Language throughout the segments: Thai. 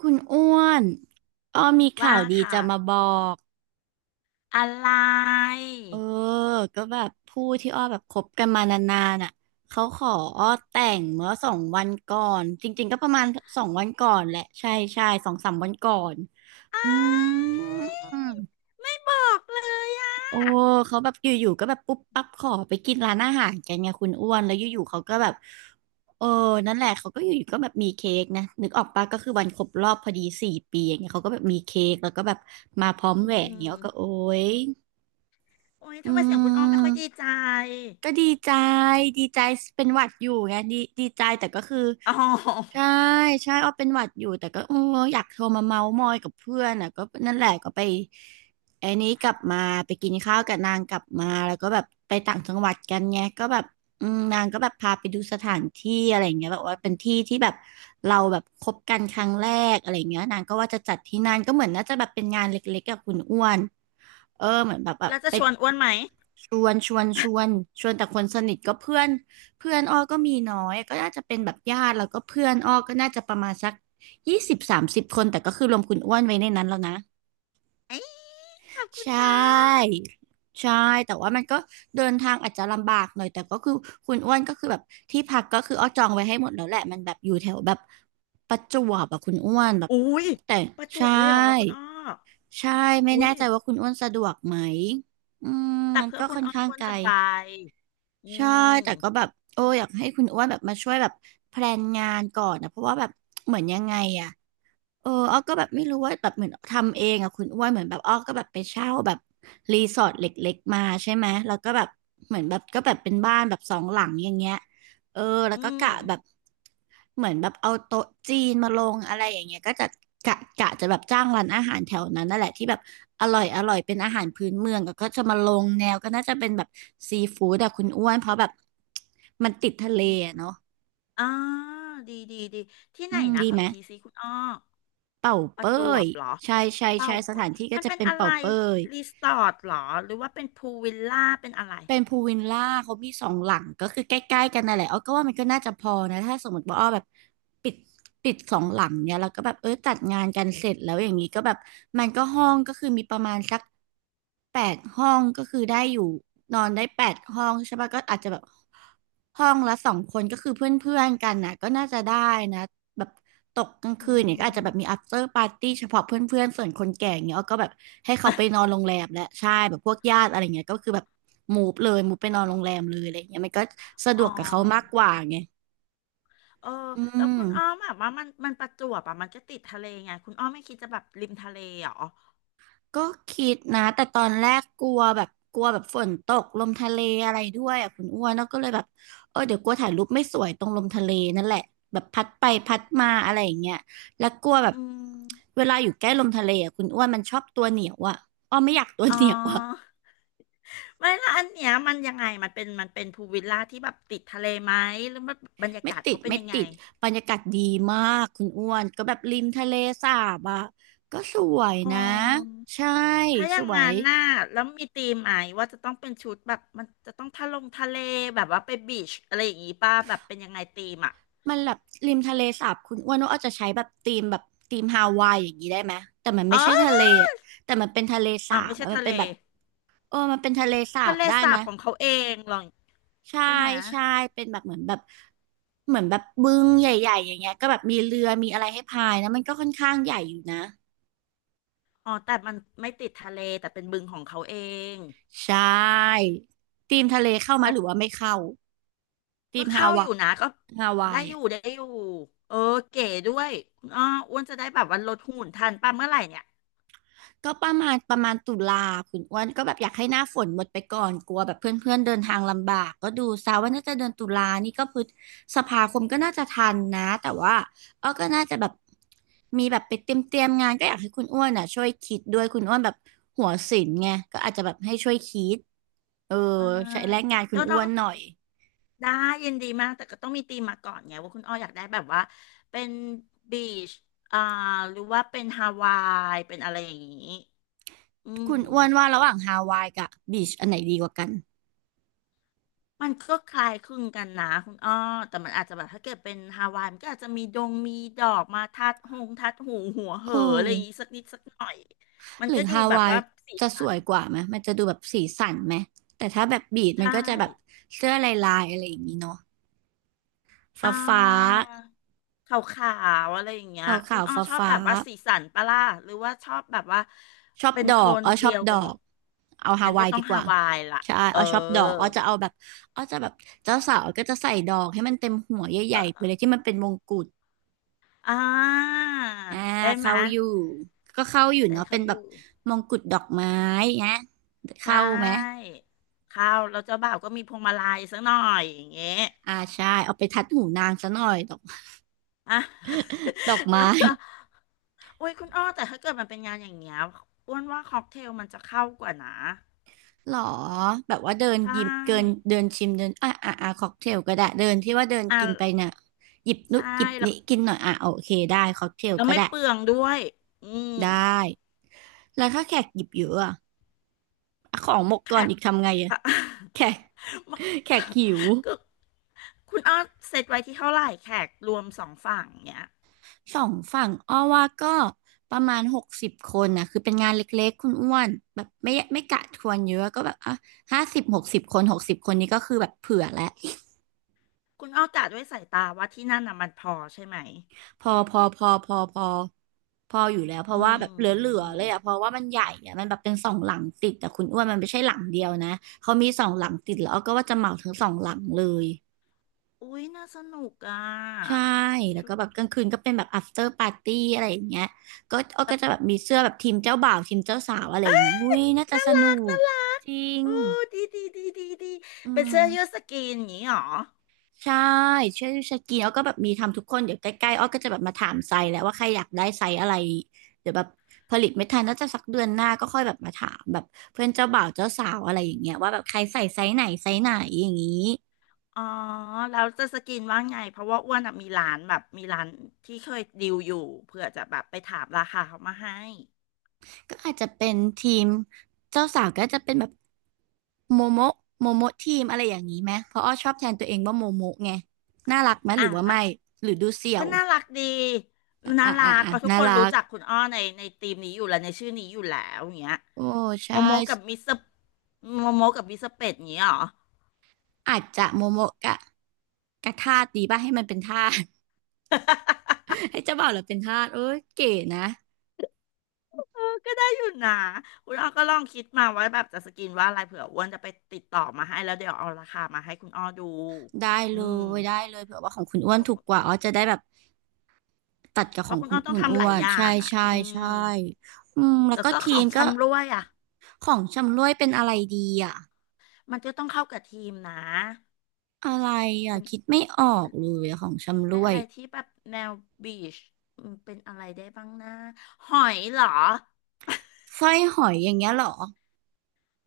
คุณอ้วนอ้อมีว่าข่าวดีค่ะจะมาบอก อะไรเออ ก็แบบผู้ที่อ้อแบบคบกันมานานๆอ่ะ เขาขออ้อแต่งเมื่อสองวันก่อน จริงๆก็ประมาณสองวันก่อนแหละ ใช่ใช่สองสามวันก่อน อ้าอืยม ไม่บอกเลยอ่ะโอ้ เขาแบบอยู่ๆก็แบบปุ๊บปั๊บขอไปกินร้านอาหารกันไงคุณอ้วนแล้วอยู่ๆเขาก็แบบเออนั่นแหละเขาก็อยู่ๆก็แบบมีเค้กนะนึกออกปะก็คือวันครบรอบพอดี4 ปีอย่างเงี้ยเขาก็แบบมีเค้กแล้วก็แบบมาพร้อมอืแหวนเงี้ยก็โอ๊มยโอ้ยทำอืไมเสียงคุณอ้อมไม่ม ค่อยดีใจก็ดีใจดีใจเป็นหวัดอยู่ไงดีใจแต่ก็คืออ๋ใช่อใช่อ้อเป็นหวัดอยู่แต่ก็เอออยากโทรมาเมาท์มอยกับเพื่อนอ่ะก็นั่นแหละก็ไปไอ้นี้กลับมาไปกินข้าวกับนางกลับมาแล้วก็แบบไปต่างจังหวัดกันไงก็แบบอืมนางก็แบบพาไปดูสถานที่อะไรอย่างเงี้ยแบบว่าเป็นที่ที่แบบเราแบบคบกันครั้งแรกอะไรอย่างเงี้ยนางก็ว่าจะจัดที่นั่นก็เหมือนน่าจะแบบเป็นงานเล็กๆกับคุณอ้วนเออเหมือนแบบแบบแล้วจะไป ชวนอ้วนไหมชวนชวนชวนชวนแต่คนสนิทก็เพื่อนเพื่อนอ้อก็มีน้อยก็น่าจะเป็นแบบญาติแล้วก็เพื่อนอ้อก็น่าจะประมาณสัก20 30 คนแต่ก็คือรวมคุณอ้วนไว้ในนั้นแล้วนะเอ้ยขอบคุณใช่ค่ะใช่แต่ว่ามันก็เดินทางอาจจะลำบากหน่อยแต่ก็คือคุณอ้วนก็คือแบบที่พักก็คืออ้อจองไว้ให้หมดแล้วแหละมันแบบอยู่แถวแบบประจวบอะคุณอ้วนแบบอุ้ยแต่ประจวใช่บเลยเหรอคุณอ้อใช่ไม่อุ้แน่ยใจว่าคุณอ้วนสะดวกไหมอืมแต่มันเพื่อก็คุณค่อนอ้อข้างอ้วนไกล จะไปอืใช่มแต่ก็แบบโอ้อยากให้คุณอ้วนแบบมาช่วยแบบแพลนงานก่อนนะเพราะว่าแบบเหมือนยังไงอะ เอออ้อก็แบบไม่รู้ว่าแบบเหมือนทำเองอะคุณอ้วนเหมือนแบบอ้อก็แบบไปเช่าแบบรีสอร์ทเล็กๆมาใช่ไหมแล้วก็แบบเหมือนแบบก็แบบเป็นบ้านแบบสองหลังอย่างเงี้ยเออแล้วอืก็มกะแบบเหมือนแบบเอาโต๊ะจีนมาลงอะไรอย่างเงี้ยก็จะกะจะแบบจ้างร้านอาหารแถวนั้นนั่นแหละที่แบบอร่อยอร่อยเป็นอาหารพื้นเมืองแล้วก็จะมาลงแนวก็น่าจะเป็นแบบซีฟู้ดอะคุณอ้วนเพราะแบบมันติดทะเลออะมเนาะอ่าดีดีดีที่อืไหนมนะดีขอไหม อีกทีสิคุณอ้อ เป่าประเป้จวยบเหรอใช่ใช่เป่าใช่สเป้ถายนที่ก็มันจะเป็นเป็นอะเป่าไรเป้ยรีสอร์ทเหรอหรือว่าเป็นพูลวิลล่าเป็นอะไรเป็นพูลวิลล่าเขามีสองหลังก็คือใกล้ๆกันนั่นแหละอ้อก็ว่ามันก็น่าจะพอนะถ้าสมมติว่าอ้อแบบปิดปิดสองหลังเนี่ยแล้วก็แบบเออจัดงานกันเสร็จแล้วอย่างนี้ก็แบบมันก็ห้องก็คือมีประมาณสักแปดห้องก็คือได้อยู่นอนได้แปดห้องใช่ปะก็อาจจะแบบห้องละสองคนก็คือเพื่อนๆกันนะก็น่าจะได้นะแบบ ตกกลางอืคืนเนี่ยก็อาจจะม แบบมี after party เฉพาะเพื่อนๆส่วนคนแก่อย่างเงี้ยอ้อก็แบบให้เขาไป นอนโรงแรมและใช่แบบพวกญาติอะไรเงี้ยก็คือแบบมูฟเลยมูฟไปอ๋อนอนโรงแรมเลยอะไรเงี้ยมันก็สะดอ๋วกกับเขามากอกว่าไงเอออืแล้วม คุณอ้อมแบบว่ามันมันประจวบอ่ะมันก็ติดทะเลไงคุณอ้อมไม่คิดจะแบบริมทะเลเหรอก็คิดนะแต่ตอนแรกกลัวแบบกลัวแบบฝนตกลมทะเลอะไรด้วยอ่ะคุณอ้วนแล้วก็เลยแบบเออเดี๋ยวกลัวถ่ายรูปไม่สวยตรงลมทะเลนั่นแหละแบบพัดไปพัดมาอะไรอย่างเงี้ยแล้วกลัวแบบอืมเวลาอยู่ใกล้ลมทะเลอ่ะคุณอ้วนมันชอบตัวเหนียวอ่ะอ้อไม่อยากตัวอ๋อเหนียวอ่ะไม่ละอันเนี้ยมันยังไงมันเป็นมันเป็นพูลวิลล่าที่แบบติดทะเลไหมหรือว่าบรรยาไม่กาศติเขาดเป็นไม่ยังไงติดบรรยากาศดีมากคุณอ้วนก็แบบริมทะเลสาบอ่ะก็สวยอ๋อ นะใช่ถ้าอสย่างวงาย นหน้าแล้วมีธีมไหมว่าจะต้องเป็นชุดแบบมันจะต้องทะลงทะเลแบบว่าไปบีชอะไรอย่างงี้ป่ะแบบเป็นยังไงธีมอ่ะมันแบบริมทะเลสาบคุณอ้วนว่าอาจจะใช้แบบธีมแบบธีมฮาวายอย่างนี้ได้ไหมแต่มันไม่อ๋ใช่ทะอเลอะแต่มันเป็นทะเลอ๋สาอไม่บใช่อะมัทะนเลเป็นแบบเออมันเป็นทะเลสาทะบเลได้สาไหมบของเขาเองหรอใช่ใช่ไหมใช่เป็นแบบเหมือนแบบเหมือนแบบบึงใหญ่ๆอย่างเงี้ยก็แบบมีเรือมีอะไรให้พายนะมันก็ค่อนข้างใหญ่อยู่นะอ๋อแต่มันไม่ติดทะเลแต่เป็นบึงของเขาเองใช่ธีมทะเลเข้ามาแล้วหรือว่าไม่เข้าธีก็มฮาเข้าอวายู่นะก็ฮาวาได้ยอยู่อะ ได้อยู่เออเก๋ด้วยอ้ออ้วนจะได้แบบว่าลดหุ่นทันป่ะเมื่อไหร่เนี่ย ก็ประมาณตุลาคุณอ้วนก็แบบอยากให้หน้าฝนหมดไปก่อนกลัวแบบเพื่อนๆเดินทางลำบากก็ดูซะว่าน่าจะเดือนตุลา นี่ก็พฤษภาคมก็น่าจะทันนะแต่ว่าก็น่าจะแบบมีแบบไปเตรียมงานก็อยากให้คุณอ้วนอ่ะช่วยคิดด้วยคุณอ้วนแบบหัวศิลป์ไงก็อาจจะแบบให้ช่วยคิดเอออ่าใช้แรงงานคุณก็อ้ต้อวงนหน่อยได้ยินดีมากแต่ก็ต้องมีธีมมาก่อนไงว่าคุณอ้ออยากได้แบบว่าเป็นบีชอ่าหรือว่าเป็นฮาวายเป็นอะไรอย่างนี้อืมคุณอ้วนว่าระหว่างฮาวายกับบีชอันไหนดีกว่ากันมันก็คล้ายคลึงกันนะคุณอ้อแต่มันอาจจะแบบถ้าเกิดเป็นฮาวายมันก็อาจจะมีดงมีดอกมาทัดหงทัดหูหัวเหโอออะไรอย่างนี้้ สักนิดสักหน่อยมันหรือก็ดูฮาแบบวายว่าสีจะสสัวนยกว่าไหมมันจะดูแบบสีสันไหมแต่ถ้าแบบบีดมันใช่ ก็จะแบบเสื้อลายอะไรอย่างนี้เนาะอ่ฟ้าฟ้าาขาวๆอะไรอย่างเงี้ยขาคุขาณวอ้อฟ้าชอบฟ้าแบบว่าสีสันปะล่ะหรือว่าชอบแบบว่าๆชอบเป็นดโทอกนอ้อชเดีอบยวดกันอหมกดเอาฮางั้นวาก็ยต้อดีงกฮาว่าวายล่ะใช่เออ้ออชอบดอกอ้อจะเอาแบบอ้อจะแบบเจ้าสาวก็จะใส่ดอกให้มันเต็มหัวใหเอญ่ๆไปเลยอที่มันเป็นมงกุฎอ่าอ่าได้ไหมเข้ายอยู่ก็เข้าอยู่ได้เนาะเป็เขานอแบบยู่มงกุฎดอกไม้นะใชเข้าไหม่ข้าวเราเจ้าบ่าวก็มีพวงมาลัยสักหน่อยอย่างเงี้ยอ่าใช่เอาไปทัดหูนางซะหน่อยดอกอ่ะ ดอก ไม้ แล้วก็โอ้ยคุณอ้อแต่ถ้าเกิดมันเป็นงานอย่างเงี้ยอ้วนว่าค็อกเทลมันจะเข้ากว่านะหรอแบบว่าเดินใช่หยิบเกินเดินชิมเดินอ่ะอ่ะอ่ะค็อกเทลก็ได้เดินที่ว่าเดินอ่ะ กินไปเนี่ยหยิบนุใช่ดหยิบแล้วนี้กินหน่อยอ่ะโอเคได้ค็อกเทลแล้วก็ไม่ได้เปลืองด้วยอืมได้แล้วถ้าแขกหยิบเยอะอะอ่ะของหมกแขก่อนก อีกทำไงอะ อ่ะ แขก แขกหิว ก็คุณอ้อเซตไว้ที่เท่าไหร่แขกรวมสองฝั่งเนี่ยสองฝั่งอ้อว่าก็ประมาณหกสิบคนนะคือเป็นงานเล็กๆคุณอ้วนแบบไม่กะทวนเยอะก็แบบอ่ะห้าสิบหกสิบคนหกสิบคนนี้ก็คือแบบเผื่อแล้ว คุณอ้อกะด้วยสายตาว่าที่นั่นน่ะมันพอใช่ไหม พอพออยู่แล้วเพราะอืว่าแบบเหลือมๆเลยอ่ะเพราะว่ามันใหญ่อ่ะมันแบบเป็นสองหลังติดแต่คุณอ้วนมันไม่ใช่หลังเดียวนะเขามีสองหลังติดแล้วก็ว่าจะเหมาทั้งสองหลังเลยอุ้ยน่าสนุกอ่ะใช่แล้วชุก็แบบกลางคืนก็เป็นแบบ after party อะไรอย่างเงี้ยก็อ้อก็จะแบบมีเสื้อแบบทีมเจ้าบ่าวทีมเจ้าสาวอะไรอย่างงี้อุ้ยน่าจะน่าสรันุกกน่ารักจริงโอ้ดีดีดีดีดีอืเป็นเสื้อยืดม สกรีนอย่างนี้หรอ ใช่ช่วยสกรีนแล้วก็แบบมีทำทุกคนเดี๋ยวใกล้ๆอ้อก็จะแบบมาถามไซส์แล้วว่าใครอยากได้ไซส์อะไรเดี๋ยวแบบผลิตไม่ทันน่าจะสักเดือนหน้าก็ค่อยแบบมาถามแบบเพื่อนเจ้าบ่าวเจ้าสาวอะไรอย่างเงี้ยว่าแบบใครใส่ไซส์ไหนไซส์ไหนอย่างนี้อ๋อแล้วจะสกินว่าไง เพราะว่าอ้วนอะมีร้านแบบมีร้านที่เคยดีลอยู่เพื่อจะแบบไปถามราคาเขามาให้ ก็อาจจะเป็นทีมเจ้าสาวก็จะเป็นแบบโมโมะโมโมะทีมอะไรอย่างนี้ไหมเพราะอ้อชอบแทนตัวเองว่าโมโมะไงน่ารักไหมหอ่ะรือว่าแล้วไม่หรือดูเสี่ยก็วน่ารักดีน่าอ่ะรัอ่ะกอ่ะเพราะทุกน่าคนรัรู้กจักคุณอ้อในในทีมนี้อยู่แล้วในชื่อนี้อยู่แล้วอย่างเงี้ยโอ้โมใช่โมกับมิสเตอร์โมโมกับมิสเตอร์เป็ดอย่างเงี้ยเหรอ อาจจะโมโมะกะกะท่าดีป่ะให้มันเป็นท่า ให้เจ้าบ่าวเหราเป็นทาสเอ้ยเก๋นะเออก็ได้อยู่นะคุณอ้อก็ลองคิดมาว่าแบบจะสกินว่าอะไรเผื่ออ้วนจะไปติดต่อมาให้แล้วเดี๋ยวเอาราคามาให้คุณอ้อดูได้อืเลม ได้เลยเผื่อว่าของคุณอ้วนถูกกว่าอ๋อจะได้แบบตัดกับเพขอราะงคุณคุอ้ณอต้องคุณทำหอ้ลาวยนอย่าใช่งอ่ะใช่อืมใช่อืมแล้วแล้วก็ก็ขทีอมงก็ชำร่วยอ่ะ ของชำร่วยเป็นอะไรดีอ่ะมันจะต้องเข้ากับทีมนะอะไรอ่ะเป็นคิดไม่ออกเลยอะของชำเป็ร่นวอะยไรที่แบบแนวบีชอเป็นอะไรได้บ้างนะหอยเหรอ สร้อยหอยอย่างเงี้ยเหรอ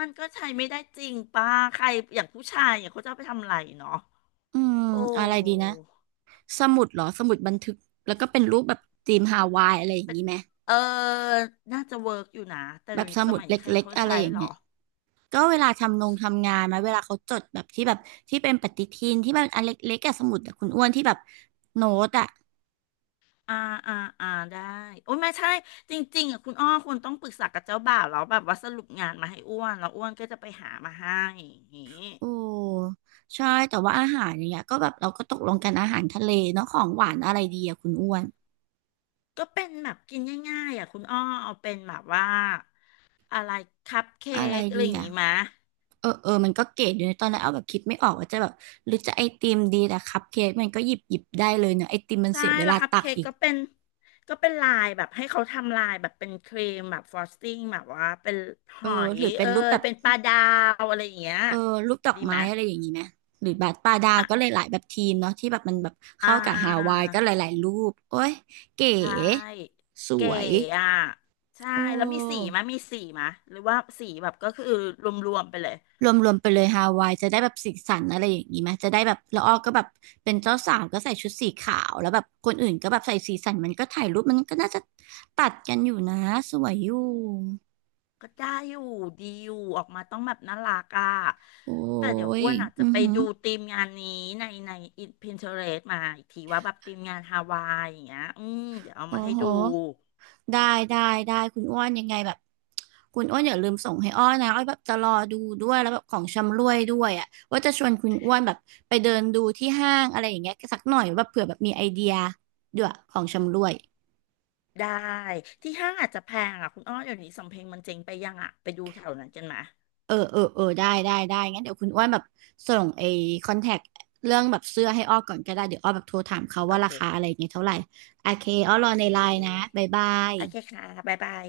มันก็ใช้ไม่ได้จริงป่ะใครอย่างผู้ชายอย่างเขาจะเอาไปทำอะไรเนาะอืมโอ้อะไรดีนะสมุดเหรอสมุดบันทึกแล้วก็เป็นรูปแบบธีมฮาวายอะไรอย่างเป็นนี้ไหมเออน่าจะเวิร์กอยู่นะ แต่แบเดี๋บยวสนี้สมุดมัยเลนี้ใคร็กเขาๆอะไรใช้อย่างเหรอ เงี้ย ก็เวลาทำงานมาเวลาเขาจดแบบที่แบบที่เป็นปฏิทินที่มันอันเล็กๆอะสมุดอะคุณอ้วนที่แบบโน้ตอะอ่าอ่าอ่าได้โอ้ยไม่ใช่จริงๆอ่ะคุณอ้อควรต้องปรึกษากับเจ้าบ่าวแล้วแบบว่าสรุปงานมาให้อ้วนแล้วอ้วนก็จะไปหามาให้อย่างงี้โอ้ใช่แต่ว่าอาหารอย่างเงี้ยก็แบบเราก็ตกลงกันอาหารทะเลเนาะของหวานอะไรดีอะคุณอ้วนก็เป็นแบบกินง่ายๆอ่ะคุณอ้อเอาเป็นแบบว่าอะไรคัพเค้อะไรกอะดีไรอย่างอะงี้มะเออเออมันก็เก๋อยู่ในะตอนแรกเอาแบบคิดไม่ออกว่าจะแบบหรือจะไอติมดีแต่คัพเค้กมันก็หยิบได้เลยเนาะไอติมมันใช่เสียเวแล้วลาคัพตักเค้กอีกก็เป็นลายแบบให้เขาทำลายแบบเป็นครีมแบบฟรอสติ้งแบบว่าเป็นหเอออยหรือเป็เอนรูปยแบบ เป็นปลาดาวอะไรอย่างเงี้ยเออรูปดอกดีไหไม้มะอะไรอย่างนี้ไหมหรือแบาสปลาดาวอ่ะก็หลายๆแบบทีมเนาะที่แบบมันแบบอ่า เข้ากับฮาวายก็หลายๆรูปโอ้ยเก๋ใช่สเก๋วยอ่ะใช่โอแล้วมีสี้มะมีสีมะหรือว่าสีแบบก็คือรวมๆไปเลยรวมๆไปเลยฮาวายจะได้แบบสีสันอะไรอย่างนี้ไหมจะได้แบบละอ้อก็แบบเป็นเจ้าสาวก็ใส่ชุดสีขาวแล้วแบบคนอื่นก็แบบใส่สีสันมันก็ถ่ายรูปมันก็น่าจะตัดกันอยู่นะสวยอยู่ก็ได้อยู่ดีอยู่ออกมาต้องแบบน่ารักอ่ะโอ้แต่เดี๋ยวยอ้วนอาจอืจะอไปหือดูทีมงานนี้ในในอินพินเทอเรสมาอีกทีว่าแบบทีมงานฮาวายอย่างเงี้ยอืมเดี๋ยวเอาโอ้มาให้โห ดูได้ได้ได้คุณอ้วนยังไงแบบคุณอ้วนอย่าลืมส่งให้อ้อนะอ้อแบบจะรอดูด้วยแล้วแบบของชำร่วยด้วยอ่ะว่าจะชวนคุณอ้วนแบบไปเดินดูที่ห้างอะไรอย่างเงี้ยสักหน่อยแบบเผื่อแบบมีไอเดียด้วยของชำร่วยได้ที่ห้างอาจจะแพงอ่ะคุณอ้อเดี๋ยวนี้สำเพ็งมันเจ๊งไปยังอ่ะไปดูแถวนั้นกันมาเออเออเออได้งั้นเดี๋ยวคุณอ้วนแบบส่งไอ้คอนแทคเรื่องแบบเสื้อให้อ้อก่อนก็ได้เดี๋ยวอ้อแบบโทรถามเขาโอว่าราเคคาอะไรอย่างเงี้ยเท่าไหร่โอเคอ้อรโออเคในไลน์นะบ๊ายบายโอเคค่ะบ๊ายบาย